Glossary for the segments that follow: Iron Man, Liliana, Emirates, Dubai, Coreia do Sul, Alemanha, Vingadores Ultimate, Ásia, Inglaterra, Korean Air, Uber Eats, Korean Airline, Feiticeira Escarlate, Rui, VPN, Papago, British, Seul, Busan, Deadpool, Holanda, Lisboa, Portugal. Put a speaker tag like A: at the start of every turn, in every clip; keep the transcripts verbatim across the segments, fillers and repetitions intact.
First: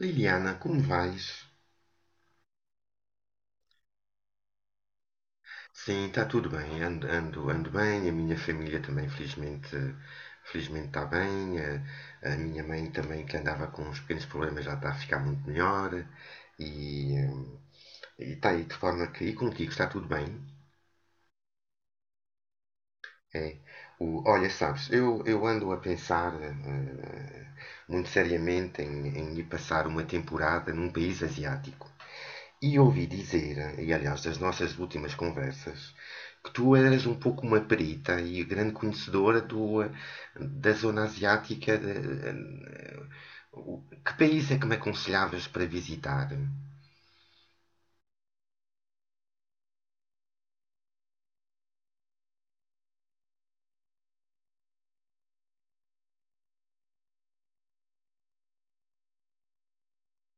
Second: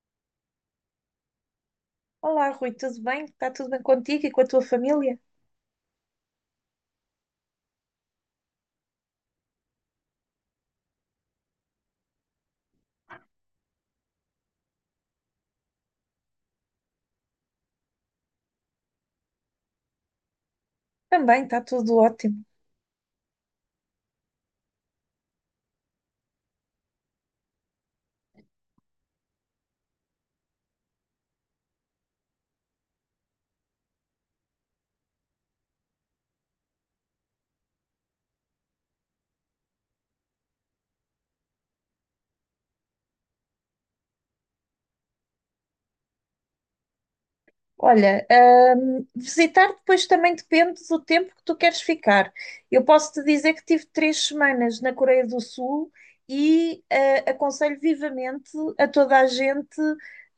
A: Liliana, como vais?
B: Olá, Rui, tudo bem? Está tudo bem contigo e com a tua família?
A: Sim, está tudo bem. Ando, ando, ando bem. A minha família também, felizmente, felizmente está bem. A, a minha mãe também, que andava com uns pequenos problemas, já está a ficar muito melhor. E hum, e está aí de forma que. E contigo, está tudo bem?
B: Também está tudo ótimo.
A: É. O, olha, sabes, eu, eu ando a pensar eh, eh, muito seriamente em, em ir passar uma temporada num país asiático. E ouvi dizer, e aliás das nossas últimas conversas, que tu eras um pouco uma perita e grande conhecedora do, eh, da zona asiática. de- eh, o- que país é que me aconselhavas para visitar?
B: Olha, hum, visitar depois também depende do tempo que tu queres ficar. Eu posso te dizer que tive três semanas na Coreia do Sul e eh, aconselho vivamente a toda a gente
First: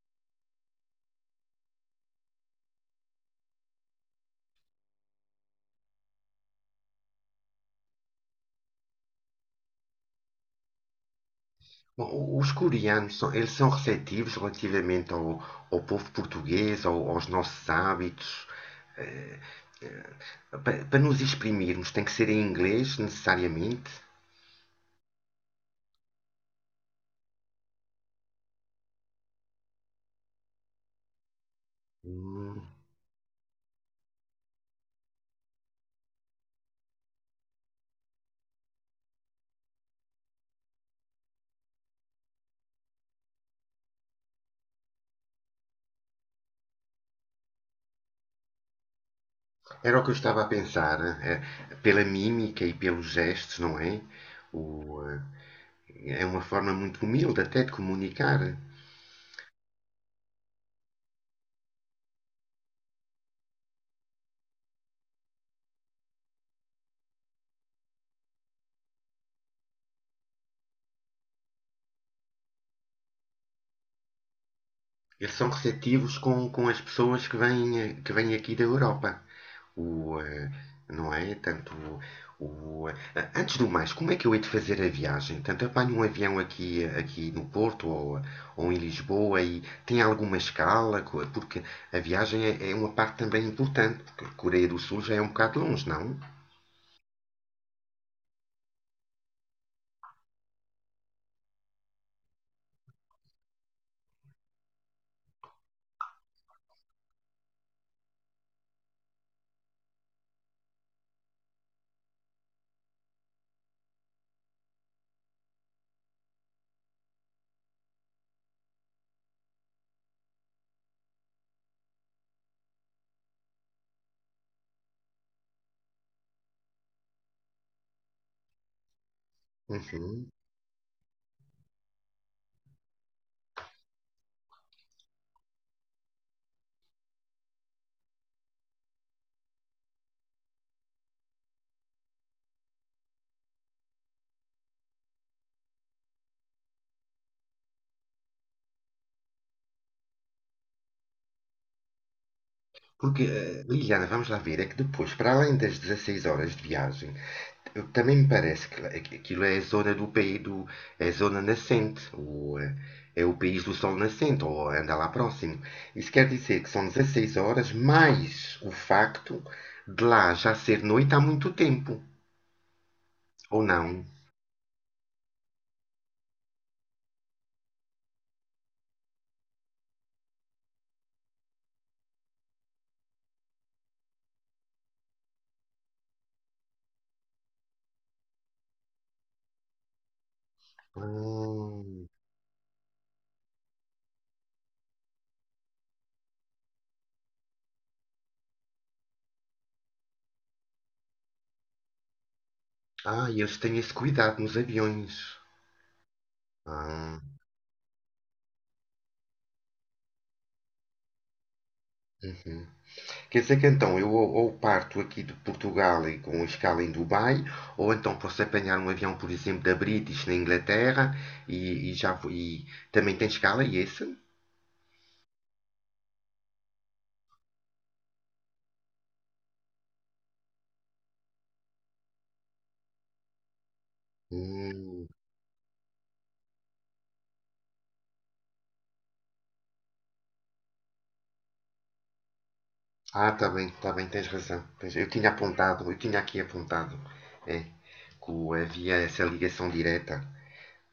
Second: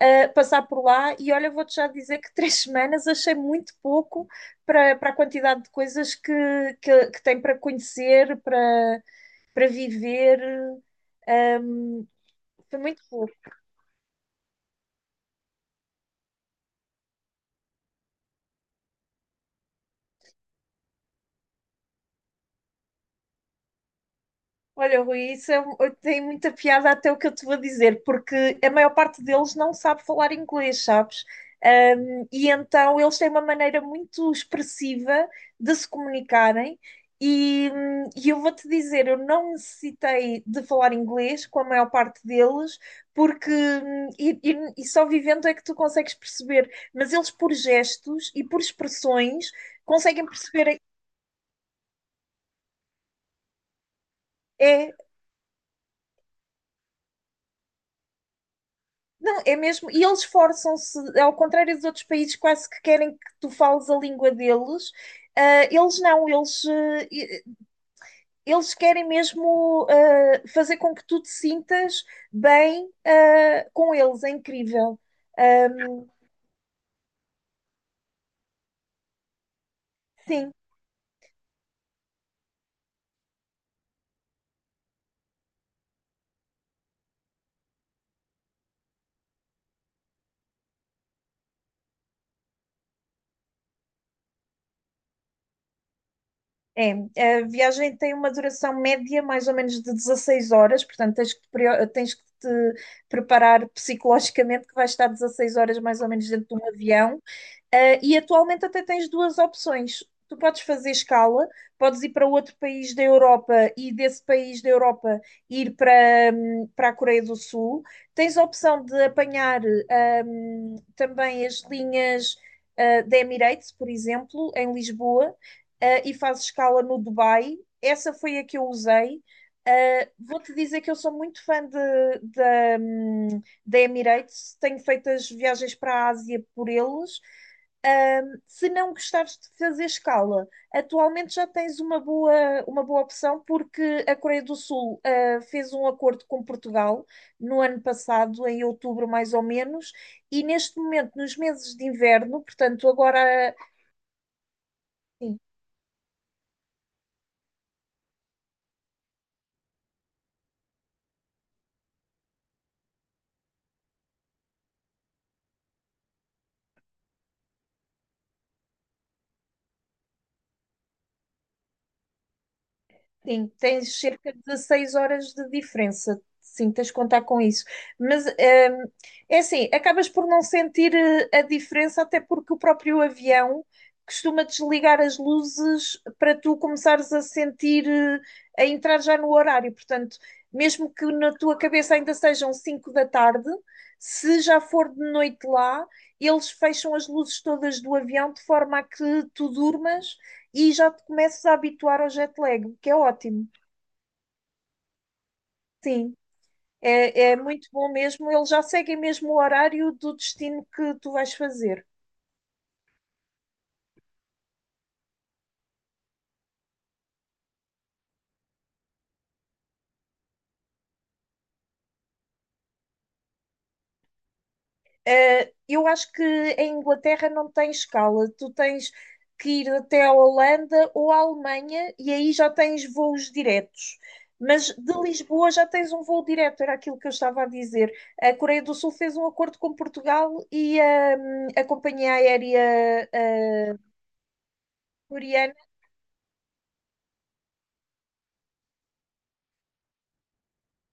B: eh, passar por lá. E olha, vou-te já dizer que três semanas achei muito pouco para, para a quantidade de coisas que, que, que tem para conhecer, para, para viver. hum,
A: Bom, os
B: Foi muito
A: coreanos, são,
B: pouco.
A: eles são receptivos relativamente ao, ao povo português, ao- aos nossos hábitos. Pa- Para nos exprimirmos, tem que ser em inglês, necessariamente?
B: Olha, Rui, isso é, um- tem muita piada até o que eu te vou dizer, porque a maior parte deles não sabe falar inglês, sabes? Um, e
A: Hum.
B: então eles têm uma maneira muito expressiva de se comunicarem. E, hum, e eu vou-te dizer, eu não necessitei de falar inglês com a maior parte deles, porque hum, e, e- e só vivendo é que tu consegues perceber, mas eles por gestos e por expressões
A: Era o que eu
B: conseguem
A: estava a
B: perceber.
A: pensar, eh, pela mímica e pelos gestos, não é? O,
B: É.
A: eh, é uma forma muito humilde até de comunicar.
B: Não, é mesmo. E eles esforçam-se, ao contrário dos outros países, quase que querem que tu fales a língua deles. Ah, eles não, eles, eh, e- eles querem mesmo ah, fazer com que tu te sintas bem ah, com eles. É incrível.
A: Eles são
B: Ah,
A: receptivos com, com as pessoas que vêm, eh, que vêm aqui da Europa. O, eh,
B: sim,
A: não é? Tanto o, eh, antes do mais, como é que eu hei de fazer a viagem? Tanto apanho um avião aqui, aqui no Porto ou, ou em Lisboa e tem alguma escala? Porque a viagem é, é uma parte também importante, porque a Coreia do Sul já é um bocado longe, não?
B: é. A viagem tem uma duração média mais ou menos de dezasseis horas, portanto tens que te, preo- tens que te preparar psicologicamente que vais estar dezasseis horas mais ou menos dentro de um avião. Ah, e atualmente até tens duas opções. Tu podes fazer escala, podes ir para outro país da Europa e desse país da Europa ir para, hum, para a Coreia do Sul. Tens a opção de apanhar hum, também as linhas ah, da Emirates, por exemplo, em Lisboa, ah, e fazes escala no Dubai. Essa foi a que eu usei. Ah,
A: Uhum.
B: vou-te dizer que eu sou muito fã de, da, hum, da Emirates, tenho feito as viagens para a Ásia por eles. Ahm, Se não gostares de fazer escala, atualmente já tens uma boa, uma boa opção, porque a Coreia do Sul ah, fez um acordo com Portugal no ano passado, em outubro mais ou menos, e neste momento, nos meses de inverno, portanto,
A: Porque,
B: agora.
A: eh, Liliana, vamos lá ver, é que depois, para além das dezasseis horas de viagem, eu- também me parece que lá- aqu- aquilo é a zona do país do, é a zona nascente, ou eh, é o país do sol nascente, ou anda lá próximo. Isso quer dizer que são dezasseis horas mais o facto de lá já ser noite há muito tempo,
B: Sim,
A: ou
B: tens
A: não?
B: cerca de dezasseis horas de diferença. Sim, tens de contar com isso. Mas hum, é assim, acabas por não sentir eh, a diferença, até porque o próprio avião costuma desligar as luzes para tu começares a sentir, eh, a entrar já no horário. Portanto, mesmo que na tua cabeça ainda
A: Ah,
B: sejam cinco da tarde, se já for de noite lá, eles fecham as luzes todas do avião de forma a que tu durmas e já te começas a habituar ao jet lag, o que é
A: ah,
B: ótimo.
A: eles têm esse cuidado nos aviões.
B: Sim,
A: Ah.
B: é, é muito bom mesmo. Eles já seguem mesmo o horário do destino que tu vais fazer.
A: Uhum. Quer dizer que então eu ou parto aqui de Portugal e com escala em Dubai, ou então posso apanhar um avião, por exemplo, da British na Inglaterra e, e já vou- e também tem escala e esse?
B: Eh, eu acho que em Inglaterra não tem escala. Tu tens que ir até a Holanda ou à Alemanha e aí já tens voos diretos. Mas de
A: Hum.
B: Lisboa já tens um voo direto, era aquilo que eu estava a dizer. A Coreia do Sul fez um acordo com Portugal e hum, a companhia aérea
A: Ah, tá bem, tá bem, tens razão. Tens- Eu tinha
B: coreana,
A: apontado, eu tinha aqui apontado, é, que o- havia essa ligação direta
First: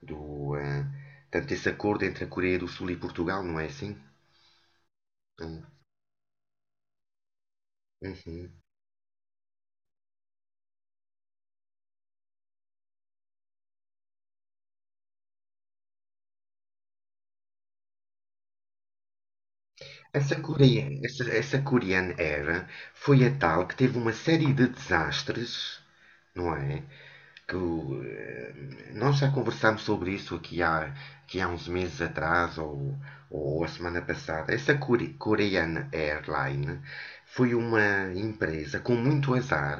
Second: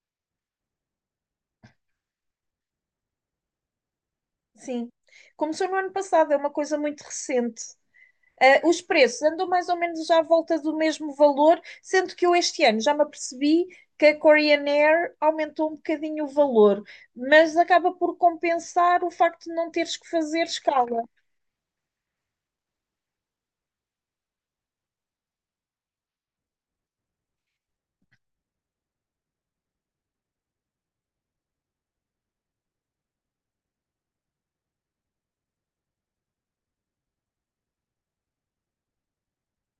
A: do, eh, tanto esse acordo entre a Coreia do Sul e Portugal, não é assim?
B: sim.
A: Hum.
B: Começou no ano passado, é uma coisa muito recente.
A: Uhum.
B: Ah, os preços andam mais ou menos já à volta do mesmo valor, sendo que eu este ano já me apercebi que a Korean Air aumentou um bocadinho o valor, mas acaba por compensar o facto de não teres que
A: Essa
B: fazer escala.
A: coreana, essa, essa coreana era, foi a tal que teve uma série de desastres, não é? Que o, eh, nós já conversámos sobre isso aqui há, aqui há uns meses atrás ou, ou a semana passada. Essa core- coreana Airline foi uma empresa com muito azar.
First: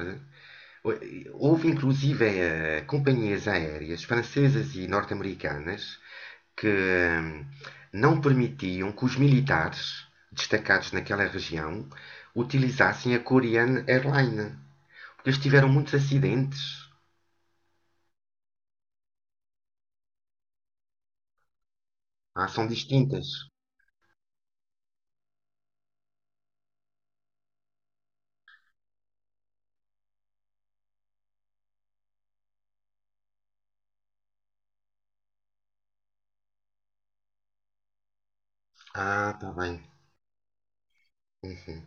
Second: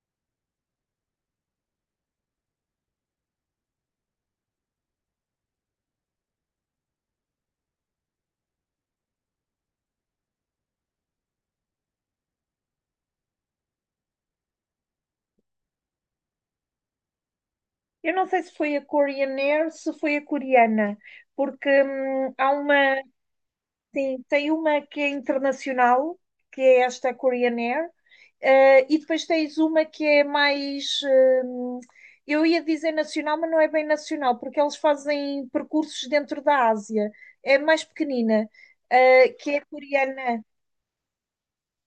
A: Houve inclusive eh, companhias aéreas francesas e norte-americanas que hum, não permitiam que os militares destacados naquela região utilizassem a Korean Airline. Porque eles tiveram muitos acidentes.
B: Eu não sei se foi a Korean Air, se foi a coreana, porque hum,
A: Ah,
B: há
A: são
B: uma.
A: distintas.
B: Sim, tem uma que é internacional, que é esta Korean Air, eh, e depois tens uma que é mais, hum, eu ia dizer nacional, mas não é bem nacional, porque eles fazem percursos dentro da Ásia, é mais pequenina, eh,
A: Ah,
B: que
A: tá
B: é
A: bem.
B: coreana.
A: Uhum.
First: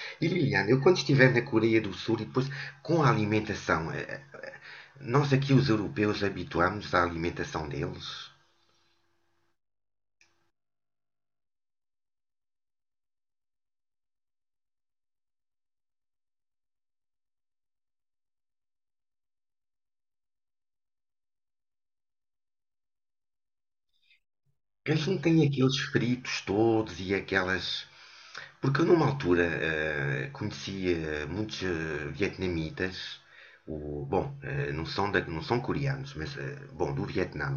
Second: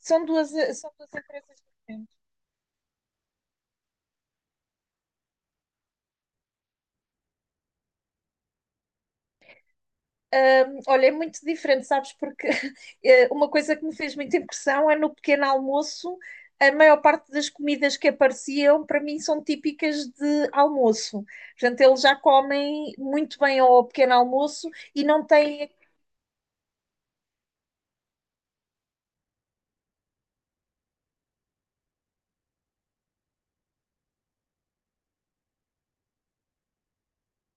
B: São
A: E
B: duas,
A: Liliana, eu
B: são
A: quando
B: duas
A: estiver na
B: empresas
A: Coreia do Sul
B: diferentes.
A: e depois com a alimentação, eh, nós aqui os europeus habituámos à alimentação deles?
B: Hum, olha, é muito diferente, sabes? Porque eh, uma coisa que me fez muita impressão é no pequeno almoço, a maior parte das comidas que apareciam para mim são típicas de almoço. Portanto, eles já comem muito bem ao pequeno almoço e
A: Eles não
B: não
A: tem
B: têm.
A: aqueles fritos todos e aquelas. Porque eu, numa altura, eh, conhecia muitos eh, vietnamitas. O, bom, eh, não são, da- não são coreanos, mas eh, bom, do Vietnã.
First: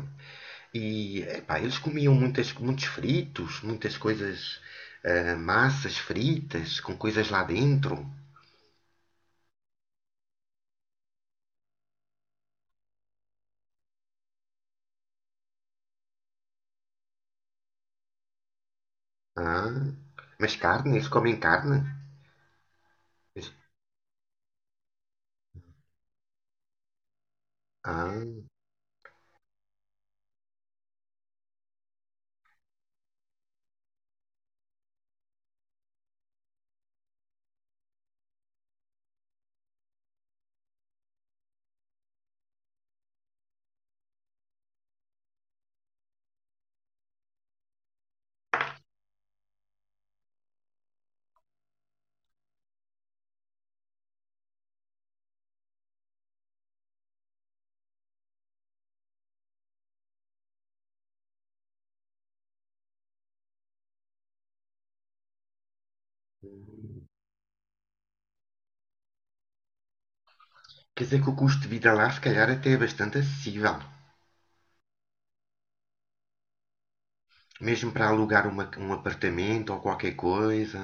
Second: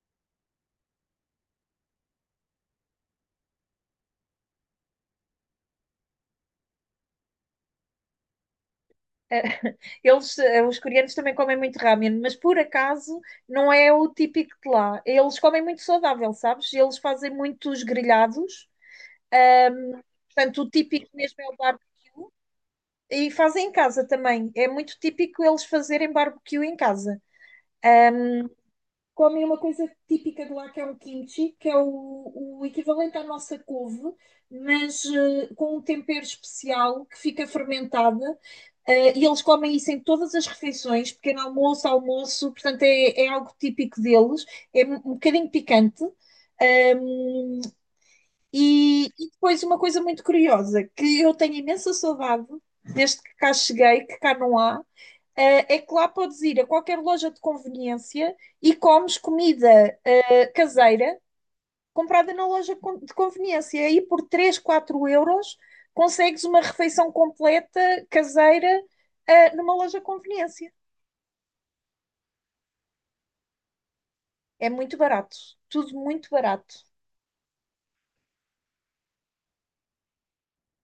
A: E epá, eles comiam muitas, muitos fritos, muitas coisas, eh, massas fritas com coisas lá dentro.
B: eh, Eles, eh, os coreanos também comem muito ramen, mas por acaso não é o típico de lá. Eles comem muito saudável, sabes? Eles fazem muitos grelhados.
A: Ah, mas
B: Portanto, o
A: carne, eles
B: típico
A: comem
B: mesmo é o.
A: carne?
B: E fazem em casa também. É muito típico eles fazerem barbecue em casa.
A: Ah,
B: Comem uma coisa típica de lá que é o kimchi, que é o, o equivalente à nossa couve, mas eh, com um tempero especial que fica fermentada. Eh, e eles comem isso em todas as refeições, pequeno almoço, almoço, portanto é, é algo típico deles, é um um bocadinho picante. Um, e, e depois uma coisa muito curiosa, que eu tenho imensa saudade desde que cá cheguei, que cá não há, eh, é que lá podes ir a qualquer loja de conveniência e comes comida eh, caseira comprada na loja de conveniência. Aí por três, quatro euros consegues uma refeição completa caseira eh, numa loja de conveniência.
A: quer dizer que o custo de vida lá se calhar até é bastante acessível.
B: É muito barato, tudo muito barato.
A: Mesmo para alugar uma- um apartamento ou qualquer coisa.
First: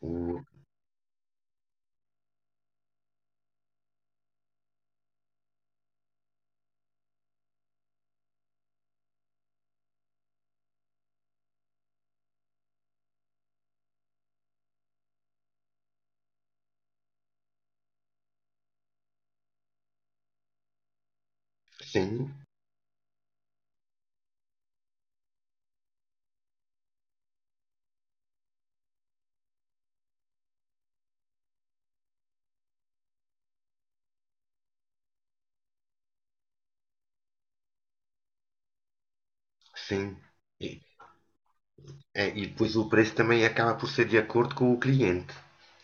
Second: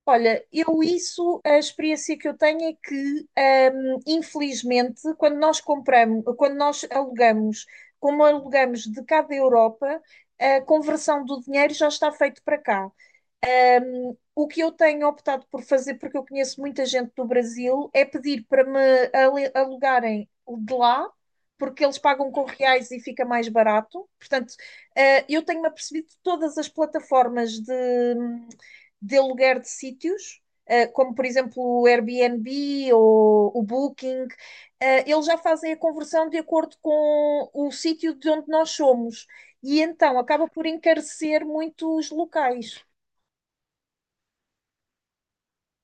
A: O-
B: Olha, eu isso, a experiência que eu tenho é que, hum, infelizmente, quando nós compramos, quando nós alugamos, como alugamos de cá da Europa, a conversão do dinheiro já está feito para cá. Um, o que eu tenho optado por fazer, porque eu conheço muita gente do Brasil, é pedir para me ale- alugarem de lá, porque eles pagam
A: sim,
B: com reais e fica mais barato. Portanto, eh, eu tenho-me apercebido de todas as plataformas de, de aluguer de sítios, eh, como por exemplo o Airbnb ou o Booking, eh, eles já fazem a conversão de acordo com o sítio de onde nós somos. E
A: sim.
B: então acaba por
A: E,
B: encarecer muito os
A: é, e depois
B: locais.
A: o preço também acaba por ser de acordo com o cliente,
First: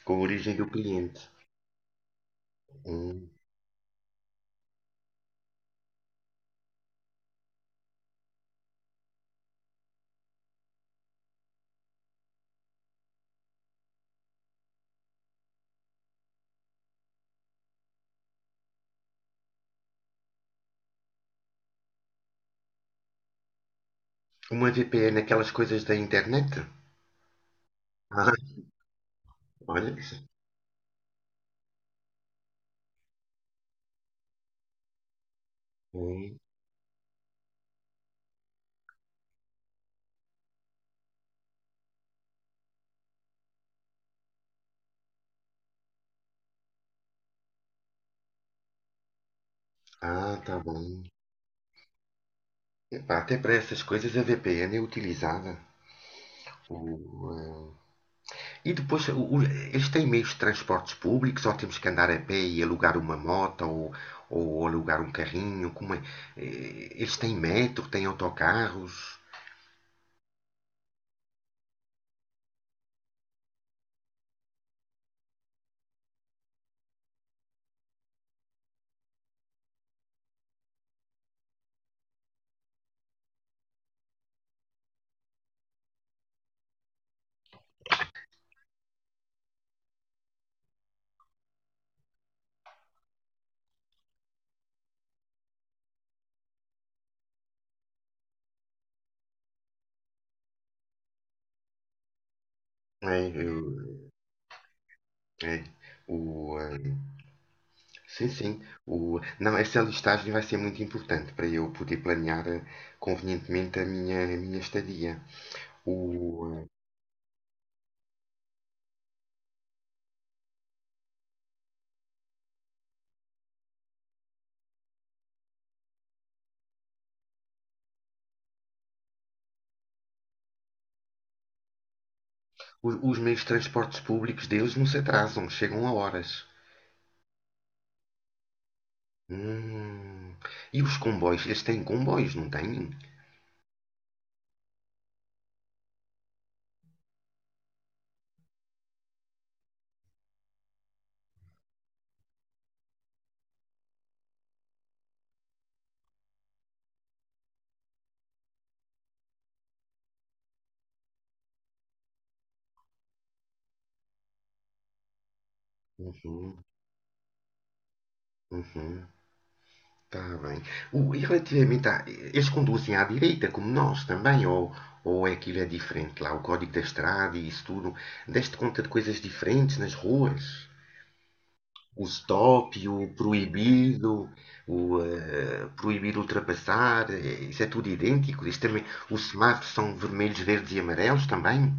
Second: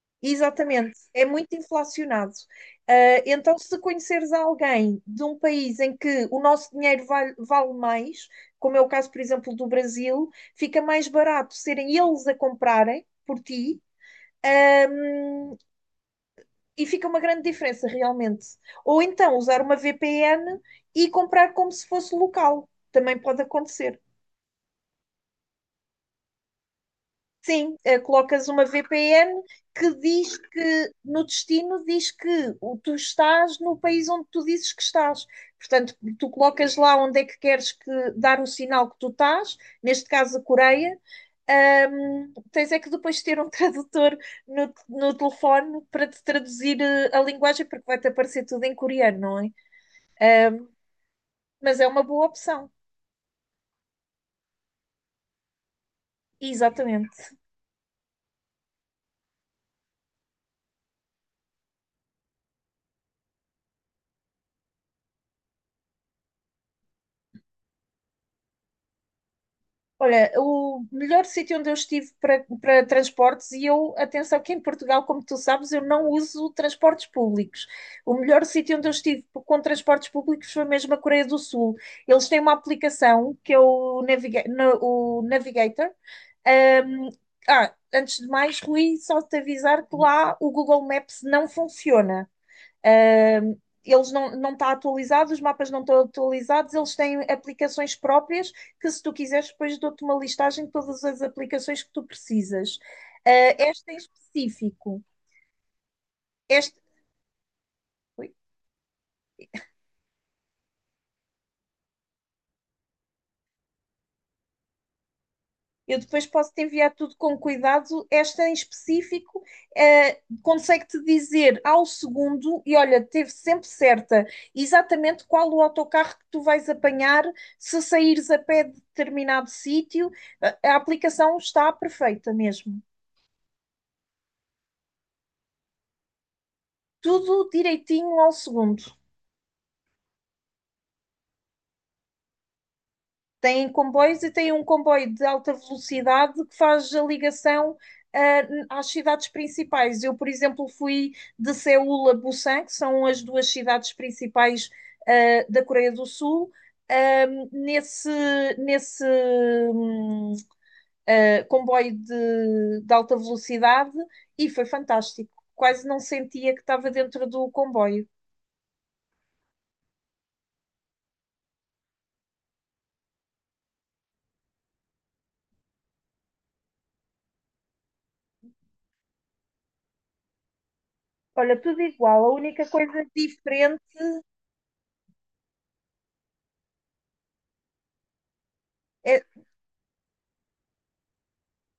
A: com a origem do
B: Exatamente,
A: cliente.
B: é muito inflacionado. Ah,
A: Hum.
B: então, se conheceres alguém de um país em que o nosso dinheiro vale, vale mais, como é o caso, por exemplo, do Brasil, fica mais barato serem eles a comprarem por ti, ahm, e fica uma grande diferença realmente. Ou então usar uma V P N e comprar como se fosse local, também pode acontecer.
A: Uma V P N, aquelas coisas da internet?
B: Sim, eh, colocas uma V P N
A: Ah,
B: que
A: olha. Isso-
B: diz que no destino diz que o- tu estás no país onde tu dizes que estás. Portanto, tu
A: hum.
B: colocas lá onde é que queres que- dar o sinal que tu estás, neste caso a Coreia. Ahm, tens é que depois ter um tradutor no, no telefone para te traduzir eh, a linguagem, porque vai-te aparecer tudo em coreano, não é?
A: Ah, tá bom.
B: Mas é uma boa opção.
A: Epá, até para essas coisas a V P N é utilizada.
B: Exatamente.
A: O, eh, E depois, o- o- eles têm meios de transportes públicos ou temos que andar a pé e alugar uma moto ou, ou alugar um carrinho? Como é? Eh, eles têm metro, têm autocarros?
B: Olha, o melhor sítio onde eu estive para, para transportes, e eu, atenção, que em Portugal, como tu sabes, eu não uso transportes públicos. O melhor sítio onde eu estive com transportes públicos foi mesmo a Coreia do Sul. Eles têm uma aplicação que é o, Naviga- na- o Navigator. Ahm, ah, Antes de mais, Rui, só te avisar que lá o Google Maps não funciona. Uh, eles não, não está atualizados. Os mapas não estão atualizados, eles têm aplicações próprias que, se tu quiseres, depois dou-te uma listagem de todas as aplicações que tu precisas. Uh,
A: É,
B: esta em
A: eu-
B: específico,
A: é, o, ah,
B: este,
A: sim,
B: ui,
A: sim. O, não, essa listagem vai ser muito importante para eu poder planear ah, convenientemente a minha, a minha estadia.
B: eu depois posso te
A: O, ah,
B: enviar tudo com cuidado. Esta em específico, eh, consegue-te dizer ao segundo, e olha, teve sempre certa, exatamente qual o autocarro que tu vais apanhar se saíres a pé de determinado sítio. A, a aplicação está perfeita mesmo.
A: o- os meios de transportes públicos deles não se atrasam, chegam a horas.
B: Tudo direitinho ao segundo.
A: Hum. E os comboios? Eles têm comboios, não têm?
B: Tem comboios e tem um comboio de alta velocidade que faz a ligação uh, às cidades principais. Eu, por exemplo, fui de Seul a Busan, que são as duas cidades principais uh, da Coreia do Sul. Um, nesse nesse um, uh, comboio de, de alta velocidade e foi fantástico. Quase não sentia que
A: Uhum,
B: estava dentro do comboio.
A: uhum, tá bem. O- e relativamente a. Eles conduzem à direita, como nós também, ou, ou é aquilo é diferente lá, o código da estrada e isso tudo. Deste conta de coisas diferentes nas ruas?
B: Olha, tudo
A: O
B: igual. A única
A: stop,
B: coisa
A: o
B: diferente
A: proibido, o eh, proibido ultrapassar, eh, isso é tudo idêntico. Isto também,
B: é.
A: os semáforos são vermelhos, verdes e amarelos também?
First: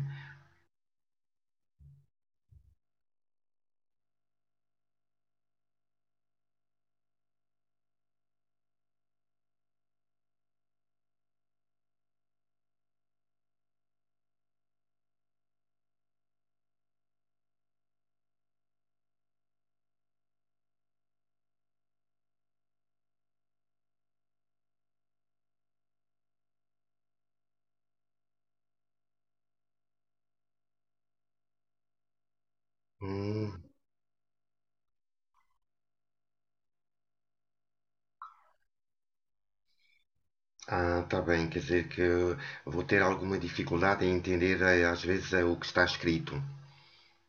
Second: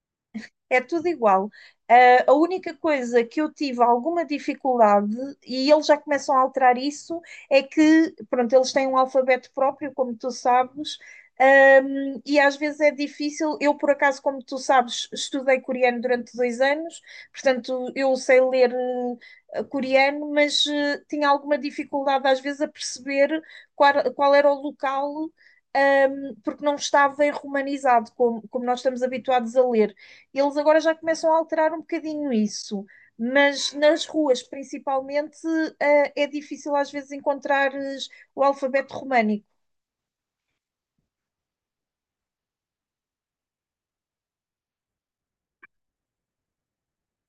B: É tudo igual. Ah, a única coisa que eu tive alguma dificuldade, e eles já começam a alterar isso, é que, pronto, eles têm um alfabeto próprio, como tu sabes. Ahm, e às vezes é difícil. Eu, por acaso, como tu sabes, estudei coreano durante dois anos, portanto, eu sei ler. eh, Coreano, mas eh, tinha alguma dificuldade às vezes a perceber qual, qual era o local, ahm, porque não estava em romanizado, como, como nós estamos habituados a ler. Eles agora já começam a alterar um bocadinho isso,
A: Hum,
B: mas nas ruas, principalmente, eh, é difícil às vezes encontrares o alfabeto românico.
A: ah, tá bem, quer dizer que eu vou ter alguma dificuldade em entender eh, às vezes eh, o que está escrito.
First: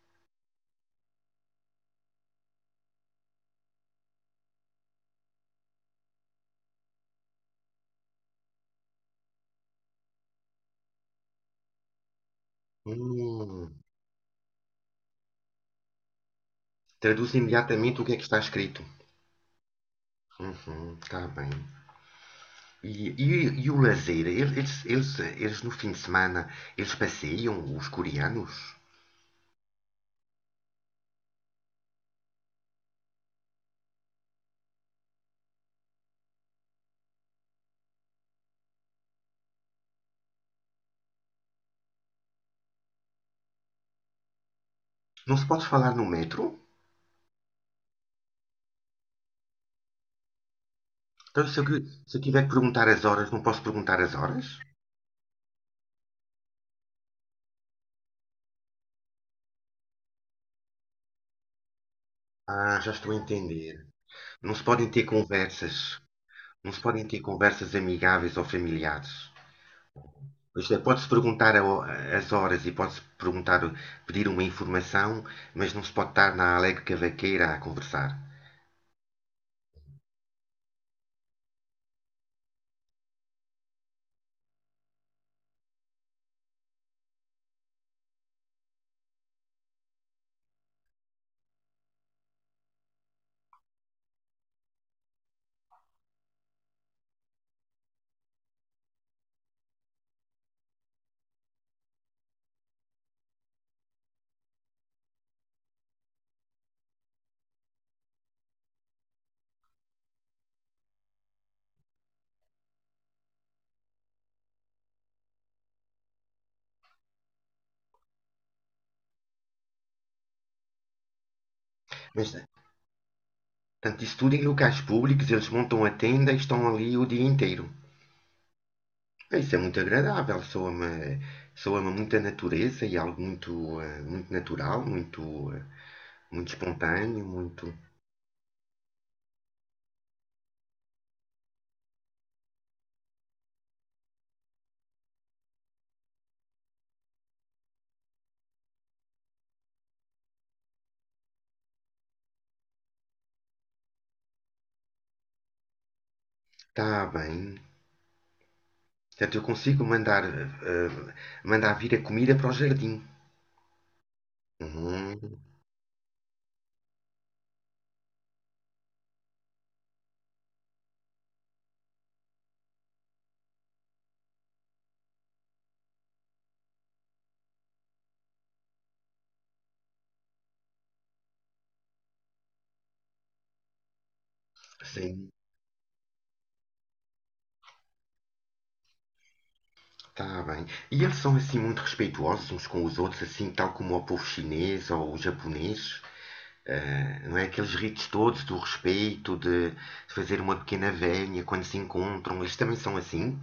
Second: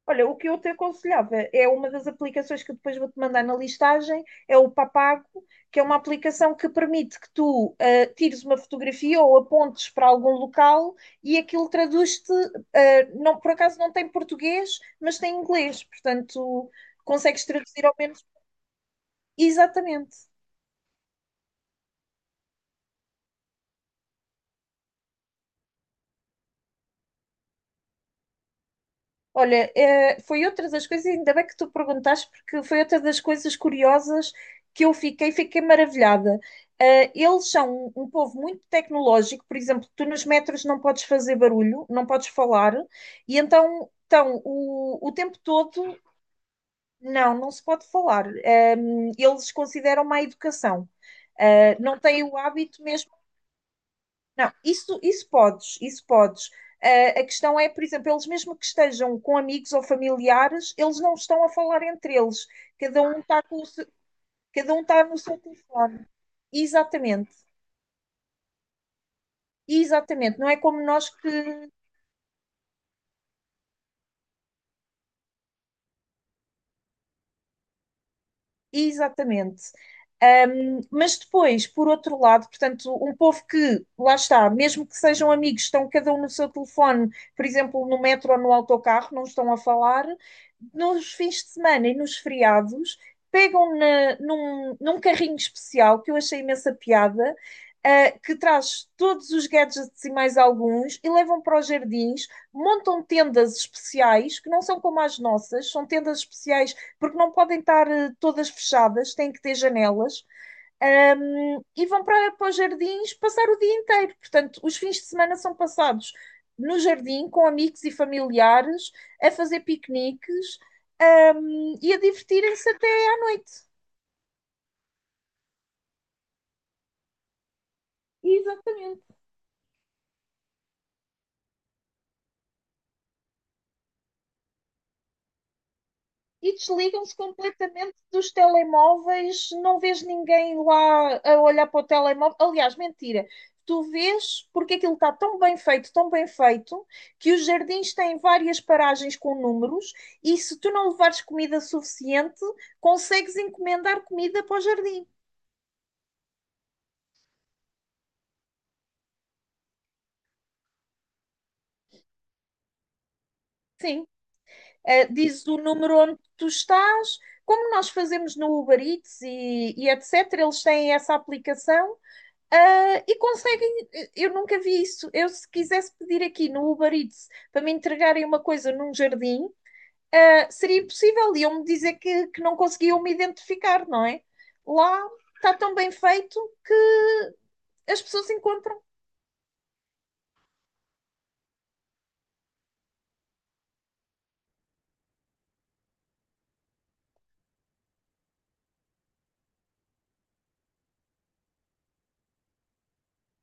B: Olha, o que eu te aconselhava é uma das aplicações que eu depois vou-te mandar na listagem, é o Papago, que é uma aplicação que permite que tu eh, tires uma fotografia ou apontes para algum local e aquilo traduz-te. Eh, não, por
A: Hum,
B: acaso não tem português, mas tem inglês, portanto
A: traduz
B: consegues traduzir ao
A: imediatamente o que é que
B: menos.
A: está escrito.
B: Exatamente.
A: Uhum, está bem. E, e, e o lazer? Eles, eles, eles, eles no fim de semana, eles passeiam, os coreanos?
B: Olha, eh, foi outra das coisas, ainda bem que tu perguntaste, porque foi outra das coisas curiosas que eu fiquei, fiquei maravilhada. Eh, eles são um, um povo muito tecnológico. Por exemplo, tu nos metros não podes fazer barulho, não podes falar, e então então o, o
A: Não
B: tempo
A: se pode falar
B: todo,
A: no metro?
B: não, não se pode falar. Eh, eles consideram má educação.
A: Então, se eu,
B: Eh, não
A: se eu
B: têm o
A: tiver que
B: hábito
A: perguntar as
B: mesmo.
A: horas, não posso perguntar as horas?
B: Não, isso, isso podes, isso podes. Ah, a questão é, por exemplo, eles mesmo que estejam com amigos ou familiares, eles não estão a falar entre eles.
A: Ah, já
B: Cada
A: estou a
B: um está com o
A: entender.
B: se-
A: Não se
B: Cada um
A: podem
B: está
A: ter
B: no seu
A: conversas.
B: telefone.
A: Não se podem ter
B: Exatamente,
A: conversas amigáveis ou familiares.
B: exatamente. Não é
A: Pois é,
B: como
A: pode-se
B: nós
A: perguntar
B: que...
A: ao- as horas e pode-se perguntar, pedir uma informação, mas não se pode estar na alegre cavaqueira a conversar.
B: Exatamente. Um, mas depois, por outro lado, portanto, um povo que, lá está, mesmo que sejam amigos, estão cada um no seu telefone, por exemplo, no metro ou no autocarro, não estão a falar. Nos fins de semana e nos feriados, pegam na- num, num carrinho especial, que eu achei imensa piada, uh, que traz todos os gadgets e mais alguns, e levam para os jardins, montam tendas especiais, que não são como as nossas, são tendas especiais porque não podem estar eh, todas fechadas, têm que ter janelas, um, e vão para, para os jardins passar o dia inteiro. Portanto, os fins de semana são passados no jardim com amigos e familiares, a fazer piqueniques, um, e a
A: Mas,
B: divertirem-se até à noite.
A: tanto isso tudo em locais públicos, eles montam a tenda e estão ali o dia inteiro.
B: Exatamente.
A: É, isso é muito agradável, soa-me soa muita natureza e algo muito, eh, muito natural, muito, eh, muito
B: E desligam-se
A: espontâneo, muito...
B: completamente dos telemóveis, não vês ninguém lá a olhar para o telemóvel. Aliás, mentira. Tu vês porque aquilo está tão bem feito, tão bem feito, que os jardins têm várias paragens com números, e se tu não levares comida suficiente, consegues encomendar comida para o jardim.
A: Está bem. Portanto, eu consigo mandar, eh, eh, mandar vir a comida para o jardim.
B: Sim. Uh,
A: Hum,
B: dizes o número onde tu estás, como nós fazemos no Uber Eats e, e etcétera, eles têm essa aplicação. Ah, e conseguem, eu nunca vi isso. Eu, se quisesse pedir aqui no Uber Eats para me entregarem uma coisa num jardim, ah, seria impossível. Iam-me dizer que, que não conseguiam me identificar, não é? Lá
A: sim.
B: está tão bem feito que as pessoas encontram.
A: Tá bem. E eles são assim muito respeitosos uns com os outros, assim tal como o povo chinês ou o japonês? Eh, não é? Aqueles ritos todos do respeito, de, de fazer uma pequena velha quando se encontram, eles também são assim?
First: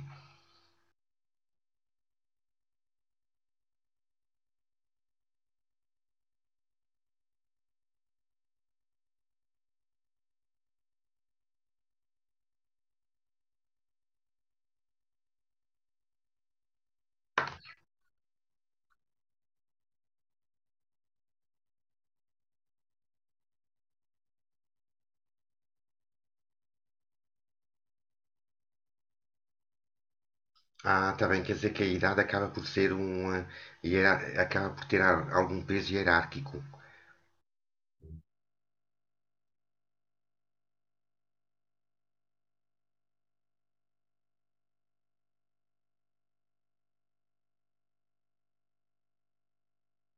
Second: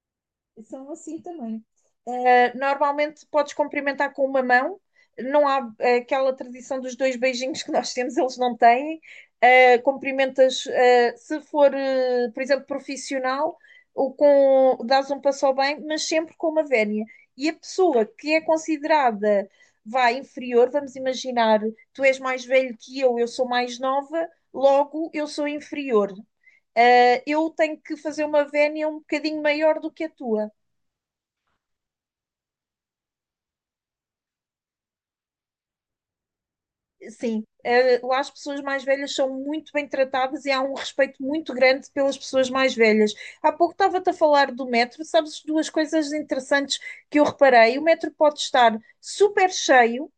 B: São assim também. Uh, normalmente podes cumprimentar com uma mão, não há uh, aquela tradição dos dois beijinhos que nós temos, eles não têm. Uh, cumprimentas, uh, se for, uh, por exemplo, profissional, ou com, dás um passo ao bem, mas sempre com uma vénia. E a pessoa que é considerada vai inferior, vamos imaginar, tu és mais velho que eu, eu sou mais nova, logo eu sou inferior. Uh, eu tenho que fazer uma vénia um bocadinho maior do que a tua.
A: Ah, tá bem, quer dizer que a idade acaba por ser um. Eh, hiera- acaba por ter a- algum peso hierárquico.
B: Sim, eh, lá as pessoas mais velhas são muito bem tratadas e há um respeito muito grande pelas pessoas mais velhas. Há pouco estava-te a falar do metro, sabes duas coisas interessantes que eu reparei. O metro pode estar super cheio,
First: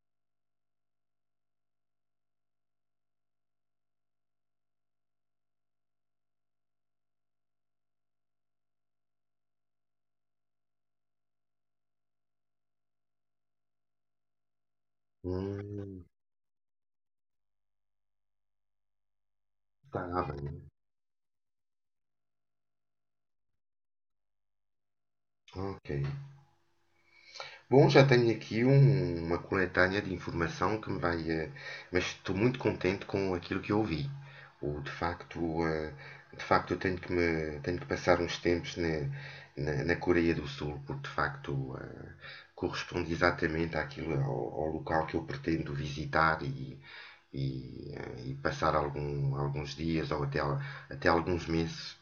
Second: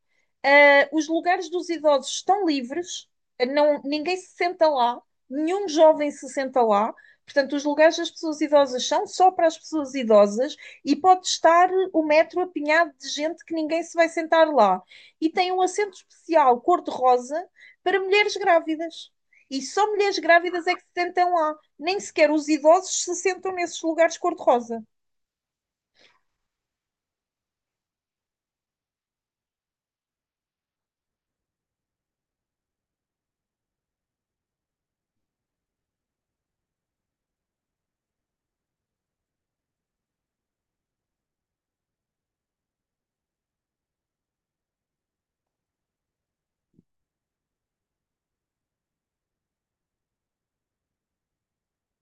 B: eh, os lugares dos idosos estão livres, eh, não, ninguém se senta lá, nenhum jovem se senta lá. Portanto, os lugares das pessoas idosas são só para as pessoas idosas e pode estar o metro apinhado de gente que ninguém se vai sentar lá, e tem um assento
A: Hum,
B: especial cor-de-rosa para mulheres grávidas. E só mulheres
A: tá bem.
B: grávidas é que se sentam lá. Nem sequer os idosos se sentam nesses lugares cor-de-rosa.
A: Ok. Bom, já tenho aqui um- uma coletânea de informação que me vai. Eh, mas estou muito contente com aquilo que eu ouvi. O, de facto, eh, de facto eu tenho que, me, tenho que passar uns tempos na, na, na Coreia do Sul, porque de facto eh, corresponde exatamente àquilo, ao, ao local que eu pretendo visitar e, e, eh, e passar algum- alguns dias ou até, al- até alguns meses.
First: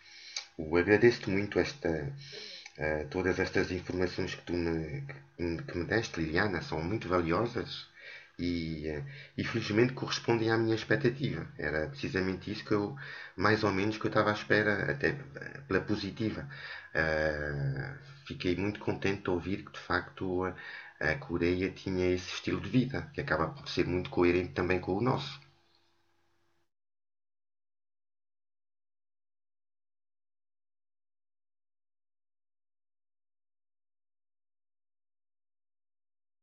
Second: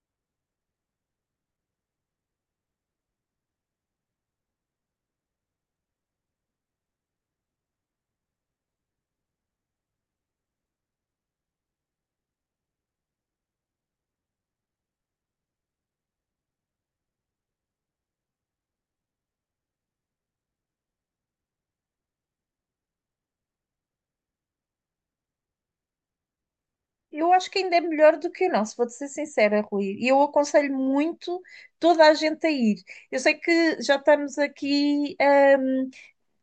A: Eu agradeço-te muito esta, eh, todas estas informações que tu me, que me- que me deste, Liliana, são muito valiosas e, eh, e felizmente correspondem à minha expectativa. Era precisamente isso que eu, mais ou menos, que eu estava à espera, até eh, pela positiva. Eh, fiquei muito contente de ouvir que, de facto, a, a Coreia tinha esse estilo de vida, que acaba por ser muito coerente também com o nosso.
B: Eu acho que ainda é melhor do que o nosso, vou-te ser sincera, Rui. E eu aconselho muito toda a gente a ir. Eu sei que já estamos aqui, hum,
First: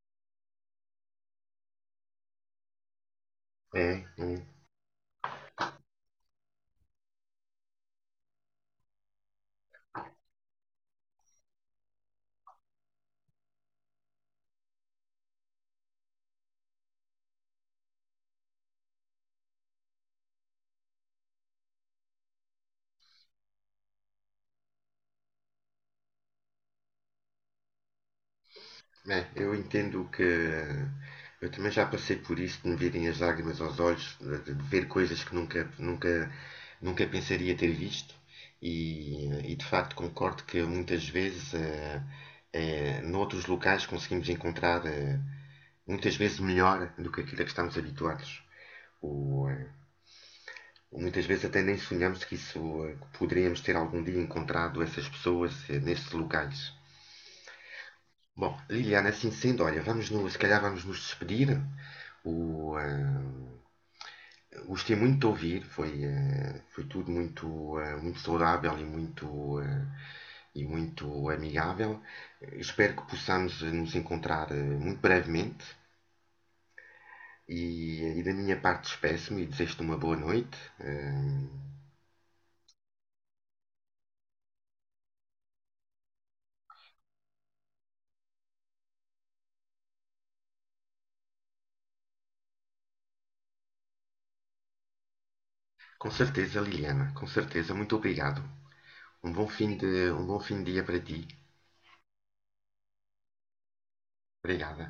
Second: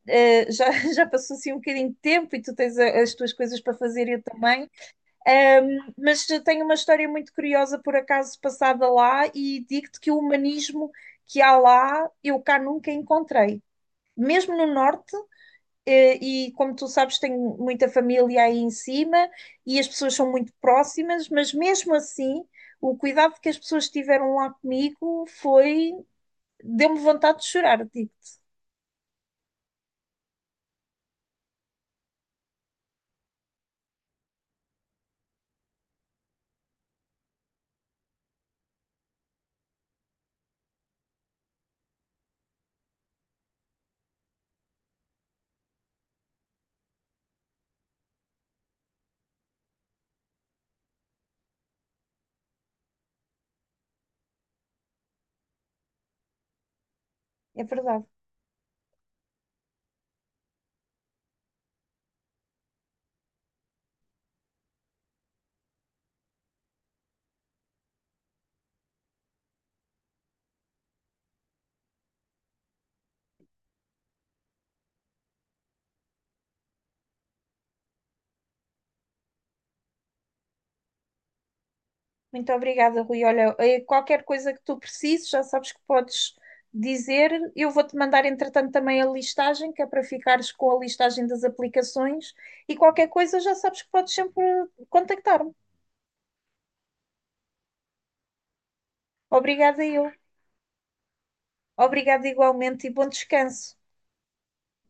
B: eh, já, já passou assim um bocadinho de tempo e tu tens a- as tuas coisas para
A: É,
B: fazer, eu
A: é.
B: também. Um, Mas tenho uma história muito curiosa, por acaso, passada lá, e digo-te que o humanismo que há lá, eu cá nunca encontrei. Mesmo no Norte, eh, e como tu sabes, tenho muita família aí em cima, e as pessoas são muito próximas, mas mesmo assim, o cuidado que as pessoas tiveram lá comigo foi... Deu-me vontade de chorar, digo-te.
A: É, eu entendo que eu também já passei por isso de me virem as lágrimas aos olhos, de de ver coisas que nunca, nunca, nunca pensaria ter visto. E, e, de facto concordo que muitas vezes eh, eh, noutros locais conseguimos encontrar eh, muitas vezes melhor do que aquilo a que estamos habituados. Ou, eh, muitas vezes até nem sonhamos que isso eh, que poderíamos ter algum dia encontrado essas pessoas eh, nesses locais.
B: É verdade.
A: Bom, Liliana, é assim sendo, olha, vamos no, se calhar vamos nos despedir. O, ah, gostei muito de ouvir, foi, ah, foi tudo muito, ah, muito saudável e muito, ah, e muito amigável. Espero que possamos nos encontrar ah, muito brevemente. E, e da minha parte despeço-me e desejo-te uma boa noite. Ah,
B: Muito obrigada, Rui. Olha, eh, qualquer coisa que tu precises, já sabes que podes dizer. Eu vou-te mandar, entretanto, também a listagem, que é para ficares com a listagem das aplicações. E qualquer coisa, já sabes que podes sempre contactar-me.
A: com certeza, Liliana, com certeza. Muito obrigado. Um bom fim
B: Obrigada, eu.
A: de, um bom fim de dia para ti.
B: Obrigada igualmente e bom descanso.
A: Obrigada.